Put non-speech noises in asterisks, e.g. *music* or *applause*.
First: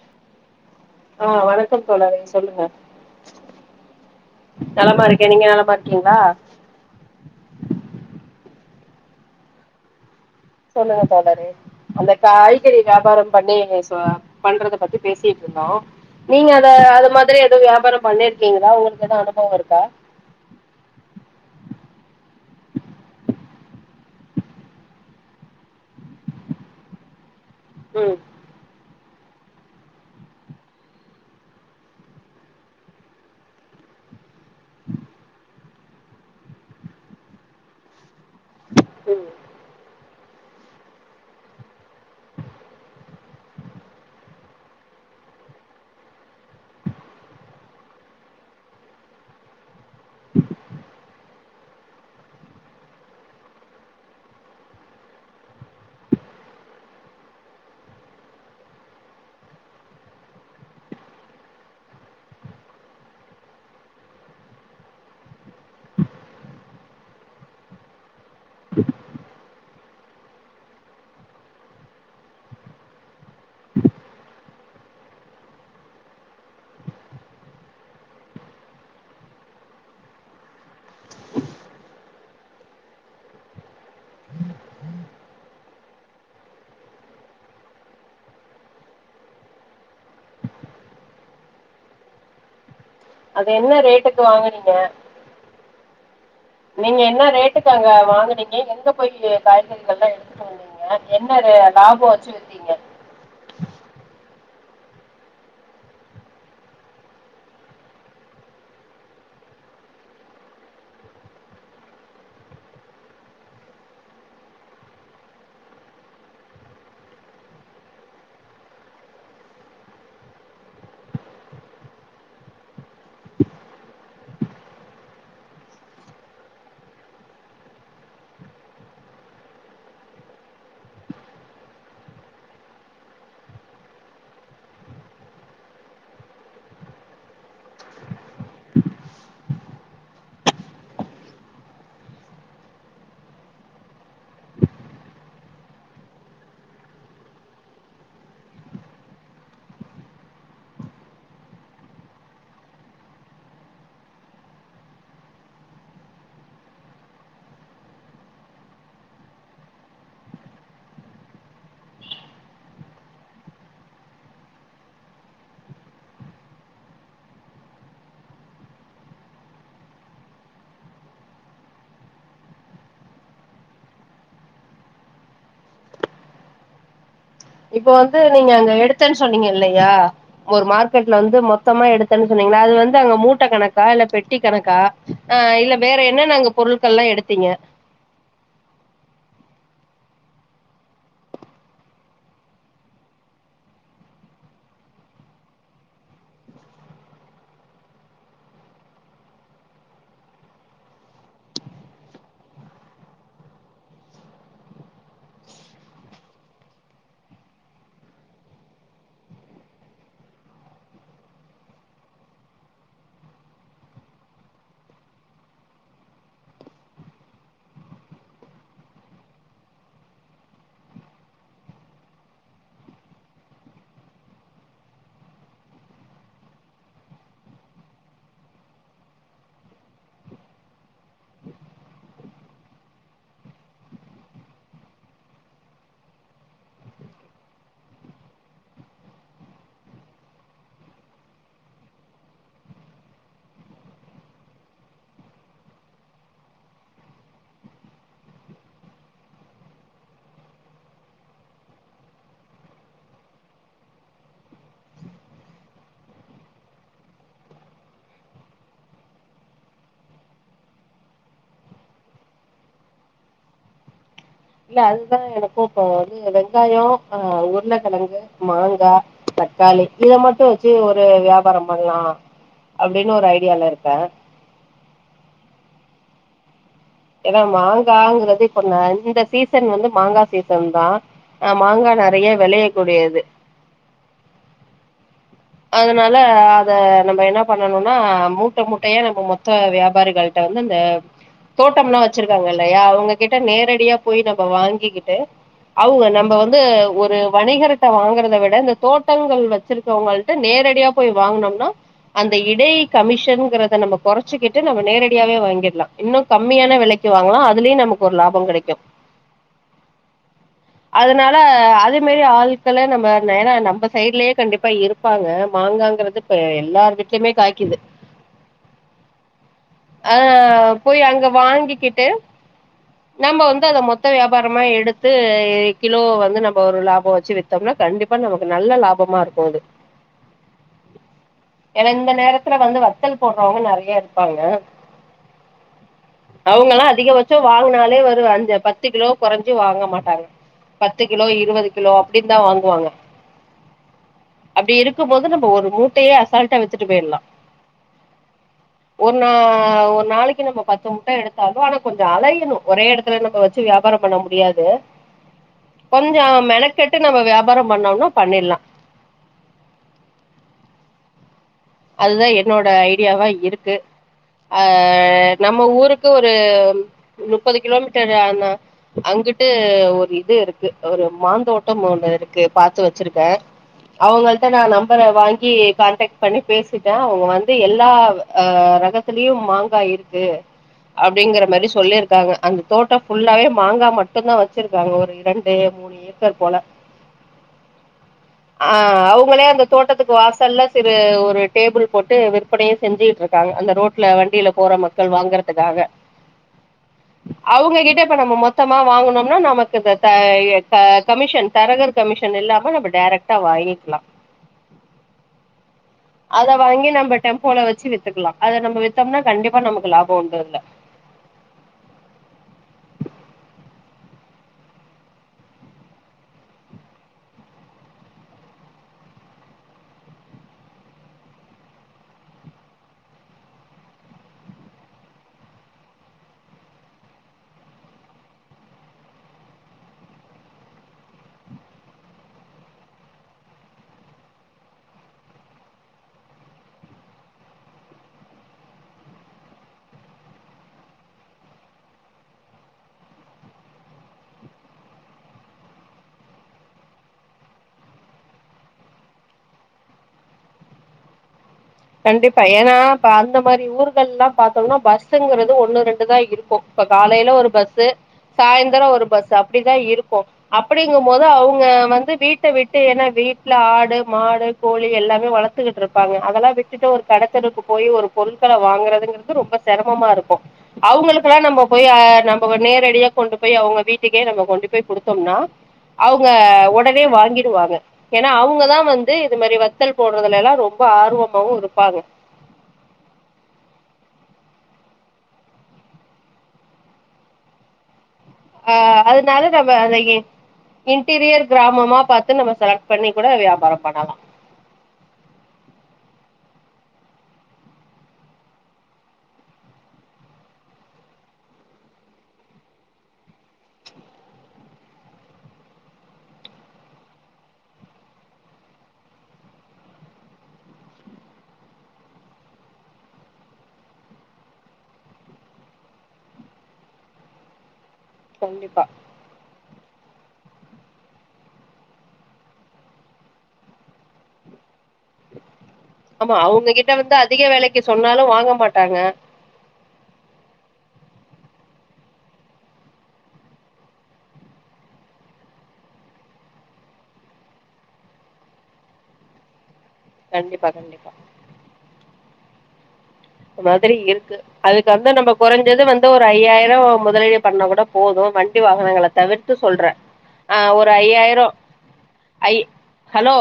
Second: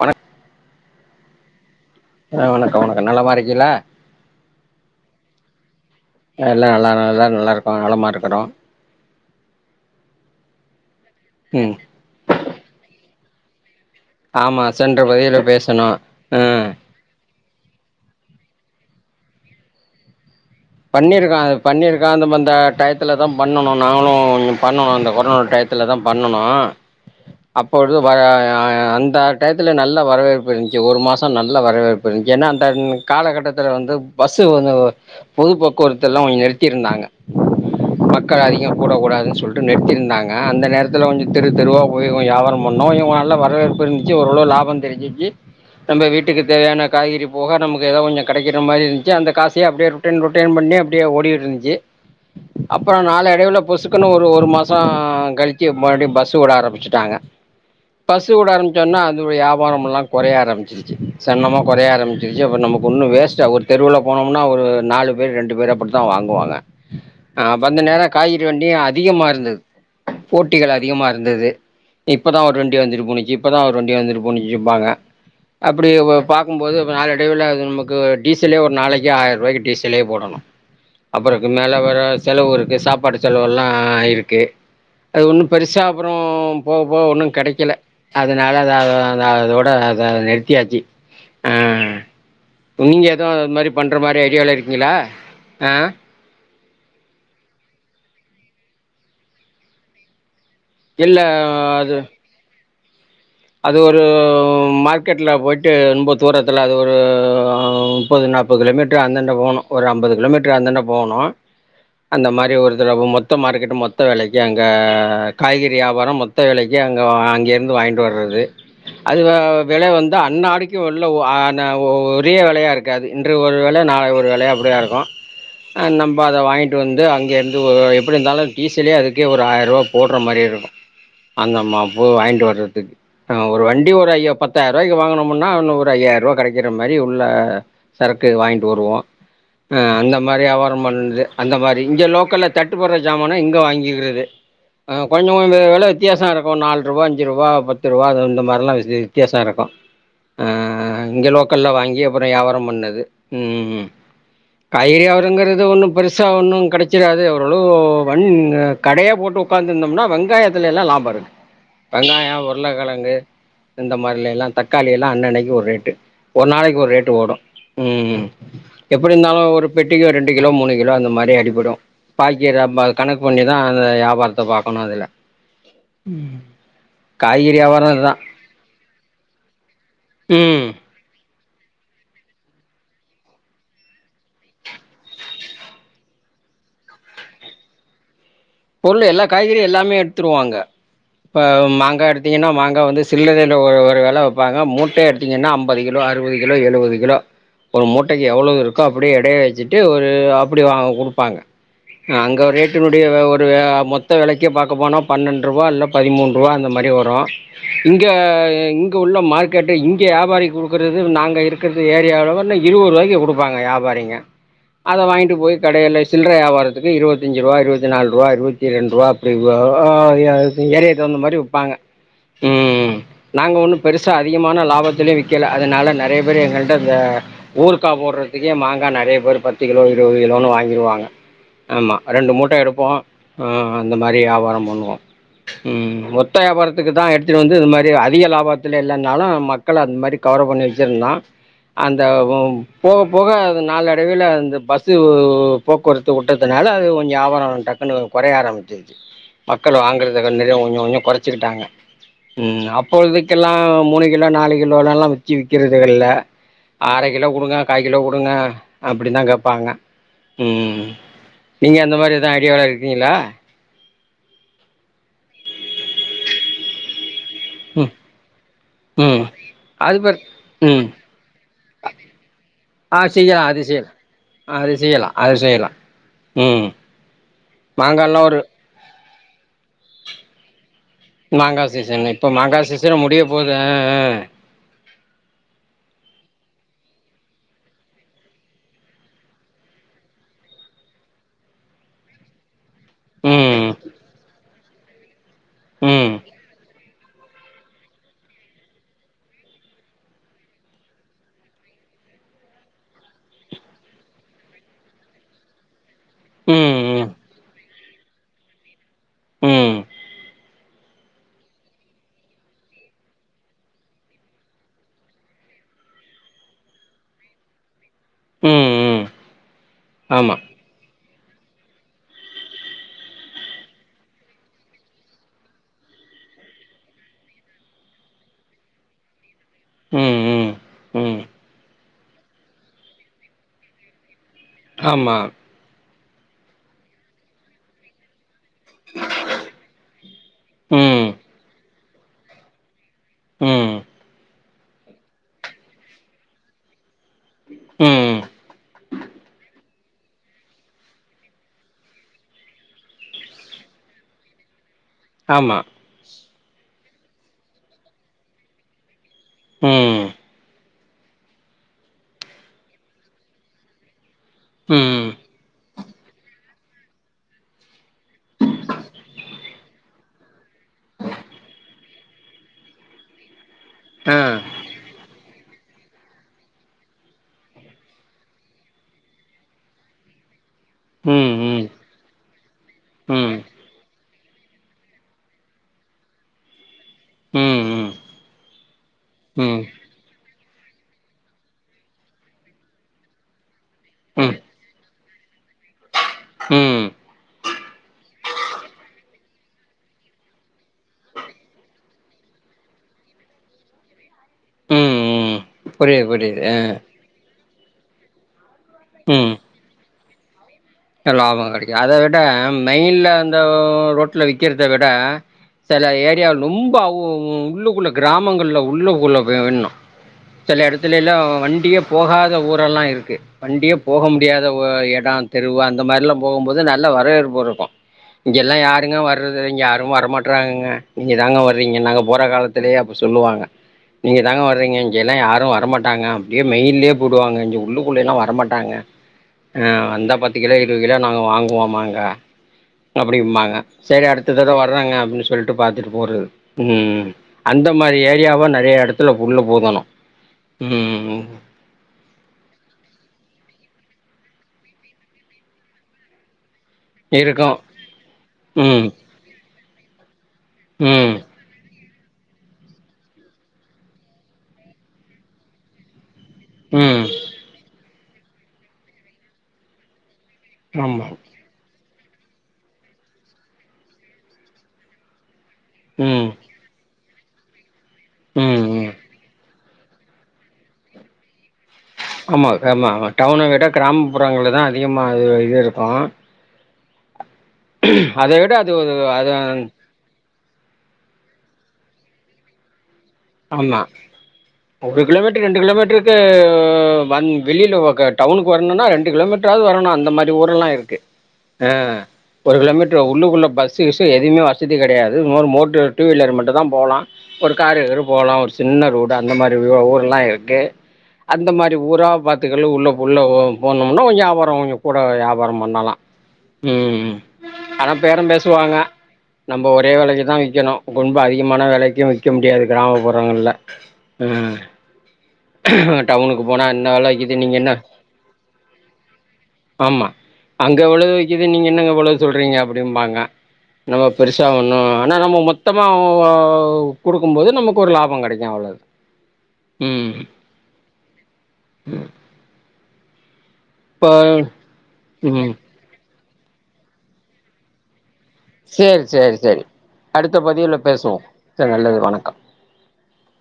வணக் ஆ வணக்கம் தோழரே சொல்லுங்க நலமா இருக்கீகளா நலமா இருக்கே நீங்க நலமா இருக்கீங்ளா எல்லா நல்லா நல்லாருக்கோ நல்லாருக்குறோ நலமா இருக்குறோ சொல்லுங்க தோழரே ம் அந்த காய்கறி வியாபார பண்ணீங்க ச ஆமா பண்றத பத்தி சென்ற பதிவுல பேசிட்டுருந்தோ பேசனோ ஆ நீங்க அத அது மாதிரி எதுவ் வியாபாரம் பண்ணிருக்கீங்ளா உங்களுக் எதாவ் அனுபவோ இருக்கா பண்ணிருக்க அது பண்ணிருக்க அந்த மா ந்த டயத்துல தா பண்ணணு நானு பண்ணணு அந்த கொரோனா டையத் த்துலதா பண்ணணு அப்பொழுது பா ம் அந்த டயத்துல நல்ல வரவேற்பு இங்க ஒரு மாசோ நல்ல வரவேற்பு ஏனா அந்த காலகட்டத்துல வந்து பஸ்சு எதுவ்மே ஓ பொது போக்குவரத்துல்லா கொஞ்சொ நிறுத்திருந்தாங்க மக்கள் அதிகோ கூடக் ம் கூடாதுன்னு சொல்ட்டு நிறுத்திருந்தாங்க க அந்த நேரத்துல கொஞ்சொ தெரு தெருவா போய் கொஞ் வியாபாரோ பண்ணோ கொஞ்சொ நல்ல வரவேற்பு இருந்துச்ச ஓரளவு லாபோ தெரிஞ்சிச்சு நம்ப வீட்டுக்கு தேவையான காய்கறி போக நமக்கு எதோ கொஞ்சொ கெடக்கிற மாரி இருந்துச்சு அந்த காசயே அப்டியே ரொ ட்டேன் குட்டேன் பண்ணி அப்டியே ஓடி கிட் இருந்துச்சு அப்றோ நாளடைவுல பொசுக்குன்னு ஒரு ஒரு மாசோ கழிச்சு மறுடியு பஸ்சு வுட ஆரம்பிச்சுட்டாங்க பஸ்சு வுட ஆரம்புச்சோனா அதுவுடைய வியாபாரமெல்லா கொறய ஆரம்பிச்சு சு சன்னமா கொறய ஆரம்பச்சிருச்சு அப்ப நமக்கு ஒன்னு வேஸ்ட்டா ஒரு தெருல போனோம்னா ஒரு நாலு பேர் ரெண்டு பேர் அப்டிதா வாங்குவாங்க ஆ அப் அந்த நேரோ காய்கறி வண்டியு அதிகமா இருந்தது போட்டிகளு அதிகமா இருந்தது இப்பதா ஒரு வண்டி வந்துனு போனுச்சு இப்பதா ஒரு வண்டி வந்துனு போனுச்சும்பாங்க அப்டி ப பாக்கும்போது நாளடைவுல அது நமக்கு டீசலே ஒரு நாளைக்கு ஆயிரூவாய் கிட் டீசலே போடணு அப்பறம்க்கு மேலே வேற செலவு இருக்கு சாப்பாட்டு செலவுல்லா இருக்கு அது ஒன்னு பெருசா அப்புறம் போக போக ஒன்னு கெடைக்கல அதனால அத அத அத அதோட அத நிறுத்தியாச்சு ஆ நீங்க எதுவு அது மாரி என்ன பண்ற மாரி ரேட்டுக்கு ஐடியால வாங்குனீங்க இருக்கீங்ளா ஆ நீங்க என்ன ரேட்டுக்கு அங்க வாங்குனீங்க எங்க போய் காய்கறிகள்லா எடுத்துட்டு வந்தீங் க இல்ல என்ன இது அது லாபோ வச்சு வித்தீங்க அது ஒரு மார்க்கெட்ல போயி்ட்டு ரொம்ப தூரத்துல அது ஒரு முப்பது நாப்பது கிலோமீட்டர் அந்தண்ட போகனு ஒரு அம்பது கிலோமீட்டர் அந்தண்ட போணு அந்த மாரி ஒருத்தடவ மொத்த மார்க்கெட் மொத்த வெலைக்கு அங்கே காய்கறி வியாபாரோ மொத் த வெலைக்கு அங்கே அங்கேருந்து வாங்கிட்டு வர்றது அது வெல வந்து அன்னாடிக்கு உள்ள ஒ ஆன ஒ ஒரே வெலையா இருக்காது இன்று ஒரு வெல நாளை ஒரு வெலை அப்டிதா இருக்கு அ நம்ப அத வாங்கிட்டு வந்து அங்கேருந்து ஒ எப்டி இருந்தாலு டீசலயே அதுக்கே ஒரு ஆயிரூவா போடுற மாரி இருக்கு அந்த மா போ வாங்கிட்டு வர்றதுக்கு அ ஒரு வண்டி ஒரு ஐயா பத்தாயிரம் ரூவாய்க்கு வாங்கனமுன்னா வுன்னோ ஒரு ஐயாய ரூவா கெடைக்கிற மாரி உள்ள சரக்கு வாங்கிட்டு வருவோ அ அந்த மாரி ஏவாரம் பண்ணுது அந்த மாரி இங்க லோக்கல்ல தட்டுப்படுற சமான இங்க வாங்கிக்கிறது ஆ கொஞ்சொ கொஞ்சொ வெல வித்தியாசொ இருக்கு நால் ரூபா அஞ்சு ரூபா பத் பத்து ருவா இது இந்த மாரிலா வி வித்தியாசோ இருக்கு அ இங்க லோக்கல்ல வாங்கி அப்பறோ ஏவாரம் பண்ணது ம் ம் ம் கை ஒதுங்கறது ஒன்னு பெருசா ஒன்னு கெடச்சுடாது ஓரளவு வண்ணு கடையா போட்டு ஒக்காந்துருந்தோம்னா வெங்காயத்துலேல்லா லாபொ இருக்கு வெங்காயோ உருளக்கெழங்கு இந்த மாரிலேல்லா தக்காளி எல்லா அன்னன்னக்கி ஒரு ரேட்டு ஒரு நாளக்கி ஒரு ரேட்டு ஓடு ம் எப்டி இருந்தாலு ஒரு பெட்டிக்கி ஒரு ரெண்டு கிலோ மூணு கிலோ அந்த மாரி அடிப்படு பாக்கி நம்ம கணக் பண்ணிதா அந்த ஏவாரத்த பாக்கணு அதுகல ம் இப்ப வந்து நீங்க அங்க எடுத்தேன்னு சொன்னீங்க இல்லயா ஒரு ம் மார்க் கெட்ல வந்து மொத்தமா எடுத்தேன் சொன்னீங்கள்ள அது வந்து அங்க மூட்ட கணக்கா இல்ல பெட்டி கணக்கா ஆ இல்ல வேற என்னன்ன அங்க பொருட்கள்லா எடுத்தீங்க பொருள் எல்லா காய்கறியு எல்லாமே எடுத்துறுவோ அங்க இப்ப மாங்கா எடுத்தீங்கன்னா மாங்கா வந்து சில்லரேல ஒரு ஒரு வெல வைப்பாங்க மூட்டயா எடுத் தீங்கன்னா அம்பது கிலோ அறுவது கிலோ எழுவது கிலோ ஒரு மூட்டைக்கி எவ்வளவு இருக்கோ அப்டியே எடைய வச்சுட்டு ஒரு அப்டி வாங்க குடுப்பாங்க அ அங்க ரேட்டினுடைய வ வ ஒரு மொத்த வெலக்கே பாக்க போனா பன்னண்டு ரூபா இல்ல பதிமூணு ரூபா அந்த மாரி வரு இங்க இங்க உள்ள மார்க்கெட்டு இங்க ஏபாரிக் குடுக்கறது நாங்க இருக் கறது ஏரியா லவல்ல இருவது ரூவாய்கு குடுப்பாங்க ஏவாரிங்க அத வாங்கிட்டு போய் கடேல சில்ற ஏவாரத்துக்கு இருவத்தஞ்சு ரூபா இருவத்த நாலு ரூபா இருவத்தி ரெண்டு ரூபா அப்டி *unintelligible* ஏரியாக் தகுந்த மாரி விப்பாங்க ம் நாங்க ஒண்ணு பெருசா அதிகமான லாபத்துலயே விக்கல அதுனால நெறைய பேர் எங்கள்ட்ட இந்த ஊருக்கா போட்றதுக்கே மாங்கா நெறைய பேரு பத்து கிலோ இருவது கிலோன்னு வாங்கிருவாங்க ஆமா ரெண்டு மூட்ட எடுப்போ ஆ அந்த மாரி ஏவாரோ பண்ணுவோ ம் மொத்த ஏவாரத்துக்கு தா எடுத்துட்டு வந்து இது மாரி அதிக லாபத்துல இல்லேனாலு ம மக்கள அந்த மாரி கவர பண்ணி வச்சிருந்தோ அந்த ஓ போக போக அது நாளடைவுல அந்த பஸ்ஸு போக்குவரத்து உட்டதுனால அது கொஞ்சோ ஏவாரோ டக்குனு கொறய ஆரம்பிச்சுருச்சு மக்கள் வாங்கறது கண்டது கொஞ்சொ கொஞ்சொ கொறச்சுகிட்டாங்க ம் அப்பொழுதுகெலா மூணு கிலோ நாலு கிலோலலாலா வச்சு விக்கிறதுகில்ல அர கிலோ குடுங்க கா கிலோ குடுங்க அப்டின்தா கேபாங்க ம் நீங்க அந்த மாரி எது ஐடியால இருக்கீங்ளா இல்ல அதுதா எனக்கு இப்போ வந்து வெங்காயோ ஆ ம் உருளகெழங்கு மாங்கா ம் தக்காளி அது இத பர் மட்டு வச்சு ம் ஒரு வியாபாரம் பண்லா ஆ அப்டினு ஒரு செய்யலா அது ஐடியால செய்யலா இருக்கே அது செய்யலா அது செய்யலா ம் ஏனா மாங்கால்லா ஒரு மாங்காங்குறது இப்பண்ண இந்த சீசன் வந்து மாங்கா சீசன் தா ஆ மாங்கா சீசன் நெறய இப்ப மாங்கா வெளய சீசன் கூடியது முடிய போது ஆ ஆ அதுனால அத நம்ப என்ன பண்ணணுனா மூட்ட மூட்டயா நம்ப மொத்த வியாபாரிகள் டம் இந்த தோட்டம்லா வச் வச்ருகாங்கல்லயா அவுங்ககிட்ட ம் நேரடியா போயி நம்ப வாங்கிகிட்டு அவ்ங்க ம் நம்ப வந்து ஒரு வணிகர்ட வாங்கறத விட இந்த தோட்டங்கள் வச்சிருக அவ்ங்கள் நேரடியா போய் வாங்னோம்னா அந்த இடை கமிஷன்ங்றத நம்ப கொறச்சிகிட்டு நம்ம நேரடியாவே வாங்கிற்லா இன்னு கம்மியான ம் வெலக்கு ம் வாங்லா அதுலயு நமக்கு ஒரு லாப கெடக்கு ம் ம் அதனால அதே மெரி ஆள்கள நம்ம ஏனா நம்ப சைடுலே கண்டிப்பா இருப் பாங்க மாங்காங்றது இப்ப எல்லார் வீட்லய்மே காக்கிது ம் ம் அ ஆமா ஆ போயி அங்க வாங்கிக்கிட்டு நம்ப வந்து அத மொத்த வியாபாரமா எடுத்து கிலோ வந்து நம்போ ஒரு லாப வச்சி வித் தோம்னா கண்டிப்பா நமக்கு நல்ல லாபமாருக்கு அது ம் ம் ம் ஏனா இந்த நேரத்துல வந்து வத்தல் போடுறவங்க நெறய இருப்பாங்க ஆமா அவ்ங்லா அதிகபட்ச வாங்னாலே ஒரு அஞ்சப் பத்து கிலோ கொறஞ்சி வாங்க மாட்டாங்க பத்து ம் கிலோ இருவது கிலோ அப்டி தா வாங்குவாங்க ம் அப்டிருக்கு போது நம்ப ஒரு மூட்டயே அசால்டா வித்துட்டு பேயிர்லா ம் ஒர் நா ஒர் நாளக்கி நம்ம பத்து முட்ட எடுத்தாலு ஆனா கொஞ்ச அலையணு ஒரே எடத்துல நம்போ வித்து வியாபாரம் பண்ண முடியாது ஆமா கொஞ்ச மெனக்கெட்டு நம்ம வியாபாரம் பண்ணோம்னா பண்ணிற்லா ம் அதுதா என்னோட ஐடியாவா இருக்கு ம் அஅஅஅஅப் நம்ம ஊருக்கு ஒரு முப்பது கிலோமீட்டரு ஆனா அங்குட்டு ஒரு இதுருக்கு ஒரு மாந்தோட்டம் ஒன்னு இருக்கு பாத்து வச்சிருக்கே ஆ அவ்ங்கள்ட நா நம்பர வாங்கி கான்டக்ட் பண்ணி பேசிட்டா அவ்ங்க வந்து எல்லா அ ரகத்லயு மாங்கா இருக்கு ம் அப்டிங்குற ம் மரி சொல்லிருகாங்க அந்த தோட்ட ம் ம் புல்லாவே மாங்கா மட்டு தா வச்சிருகாங்க ஒரு ரெண்டு மூணு ஏக்கர் போல ம் ம் ஆ அவ்ங்களே ம் அந்த தோட்டத்துக்கு வாசல்ல சிறு ஓர் ஒரு டேபிள் போட்டு விற்பனையு செஞ்சிட்டு இருக்காங்க அந்த ரோட்ல வண்டில போற மக்கள் வாங்கறதுக்காக உம் அவங்க கிட்ட இப்ப நம்ம மொத்தமா வாங்கனோம்னா நமக்கு இந்த தய த கமிஷன் தரகர் கமிஷன் இல்லாம நம்ம டைரக்டா வாங்கிக்கிலா ம் புரியுது புர் அத வாங்கி நம்ம டெம்போல வச்சி வித்துக்கிலா அத நம்ம வித்தோம்னா கண்டிப்பா நமக்கு லாபோ உண்டு இல்ல லாபோ கேடைக்கு அத விட மெயின்ல அந்த ஒ ஒ ரோட்ல விக்கிறத விட சில ஏரியாவ ரொம்பஸ அவ் ஒ ஒ உள்ளுக்குள்ள கிராமங்கள்ல உள்ளக்குள்ள பேய் வென்னா சில எடத்தில்லே எல்லா வண்டியே போகாத ஊரெல்லா இருக்கு வண்டியே போக முடியாத ஒ ஏடோ தெருவு அந்த மாதிரி எல்லா போகும் போது நல்ல வரவேற்பு இருக்கு இங்கெல்லா யாங்க வறது இங்க யாரும் வரமாட்றாங்க இங்க தாங்க வர்றீங்க நாங்க போற காலத் லயே அப்ப சொல்லுவாங்க நீங்க தாங்க வர்ரீங்க இங்கெல்லா யாரு வர மாட்டாங்க அப்டியே மெயின்லயே போடுவாங்க இங்க உள்ளுக்குள்ளயல்லா வர மாட்டாங்க அ வந்தா பத்து கிலோ இருபது கிலோ நாங்க வாங்குவோமாகா அப்டிமாங்க செரி அடுத்த தடவ வர்றாங்க அப்டின்னு சொல்ட்டு பாத்துட்டு போறது ம் அந்த மாரி ஏரியாவா நெறையா எடத்துல உள்ள போகணு ம் கண்டிப்பா ஏன்னா அந்த மாதிரி ஊர்கள் எல்லா பாத்தோம்னா பஸ்ங்கறிறது ஒண்ணு ரெண்டு தா இருக்கு இப்ப காலையில ஒரு இருக்கும் பஸ்சு சாயந்திரோ ம் ஒரு பஸ்சு அப்டிதா இருக்கு அப்டிங்கு ம் போது அவங்க வந்து வீட் வீட்ட விட்டு ஏன்னா வீட்ல ஆடு மாடு கோழி எல்லாமே வளர்த்துக்கிட்டு இருப்பாங்க அதெல்லா விட் விட்டுட்டு ஒரு ம் கட தெருக்கு போய் ஒரு பொருட்கள வாங்குறதுங்கிறது ரொம்ப செரமமா இருக்கு ஆமா அவங்களுகெல்லா நம்ம போய் அ நம்ம நேரடியா கொண்டு போய் அவங்க வீட்டுக்கே நம்ம கொண்டு போய் கொடுத்தோம்னா அவங்க ம் ஒ வே வாங்கிடுவாங்க ஏன்னா அவங்க ம் தா ம் வந்து இது மாரி வத்தல் போடுறதுல எல்லா ரொம்ப ஆர்வம் இருப்பாங்க ஆமா ஆமா ஆ டவுன விட கிராமப்புறங்கள தா அதிகமாக இது இருக்கு அதுவிட ஆ அதனால நம்ம அத ஏ இன்டீரியர் கிராமமா பாத்து நம்ம செலக்ட் பண்ணி கூட வியாபாரோ ஆமா பண்ணலா ஒரு கிலோமீட்டர் ரெண்டு கிலோமீட்டருக்கு வன் வெளியில டவுனுக்கு வர்ணுன்னா ரெண்டு கிலோமீட்டர் து வரணு அந்த மாதிரி ஊரல்லா இருக்கு அ ஒரு கிலோமீட்டரு உள்ளுக்குள்ள பஸ் கிஸ் எதுவுமே வசதி கெடையாது இன்னொரு மோட்ரு டூ வீலர் மட்டு தா போலா ஒரு கார் எ போலா ஒரு சின்ன ரோடு அந்த மாதிரி ஊர் எல்லா இருக்கு அந்த மாதிரி ஊரா பாத்துக்கல்ல உள்ள உள்ள போனோம்னா கொஞ்சோ வியாபாரோ கொஞ்சோ கூட வியாபாரோ பண்ணலா ம் ஆனா பேரோ பேசுவாங்க கண்டிப்பா நம்ம ஒரே வெலைக்கு தா விக்கணு ரொம்ப அதிகமான வெலைக்கு விக்க முடியாது கிராமப்புறங்கள்ல ம் அ ஆமா டவுனுக்கு போனா அவுங்ககிட்ட என்ன வந்து வெலைக்கு விக்குது அதிக நீங்க என்ன வெலைக்கு சொன்னாலு வாங்க மாட்டாங்க ஆமா அங்க எவ்ளவு விக்கது நீங்க என்னங்க இவ்வளவு சொல்றீங்க அப்டிம்பாங்க நம்ம பெருசா ஒன்னு ஆனா நம்ம மொத்தமா கொடுக்கும்போது நமக்கு ஒரு லாபோ கிடைக்கு அவ்ளோதா ம் கண்டிப்பா கண்டிப்பா ம் அந்த மாதிரி இருக்கு அதுக்கு வந்து நம்ம ம் குறஞ்சது வந்து ஒரு ஐயாயிரோ முதலீடு பண்ணா கூட போது வண் சேரி வாகனங்கள சேரி தவிர்த்து சேரி சொல்றே அடுத்த ஆ பதிவுல ஒரு பேசுவோ ஐயாயிரோ சேரி நல்லது வணக்கம் ஐ ஹலோ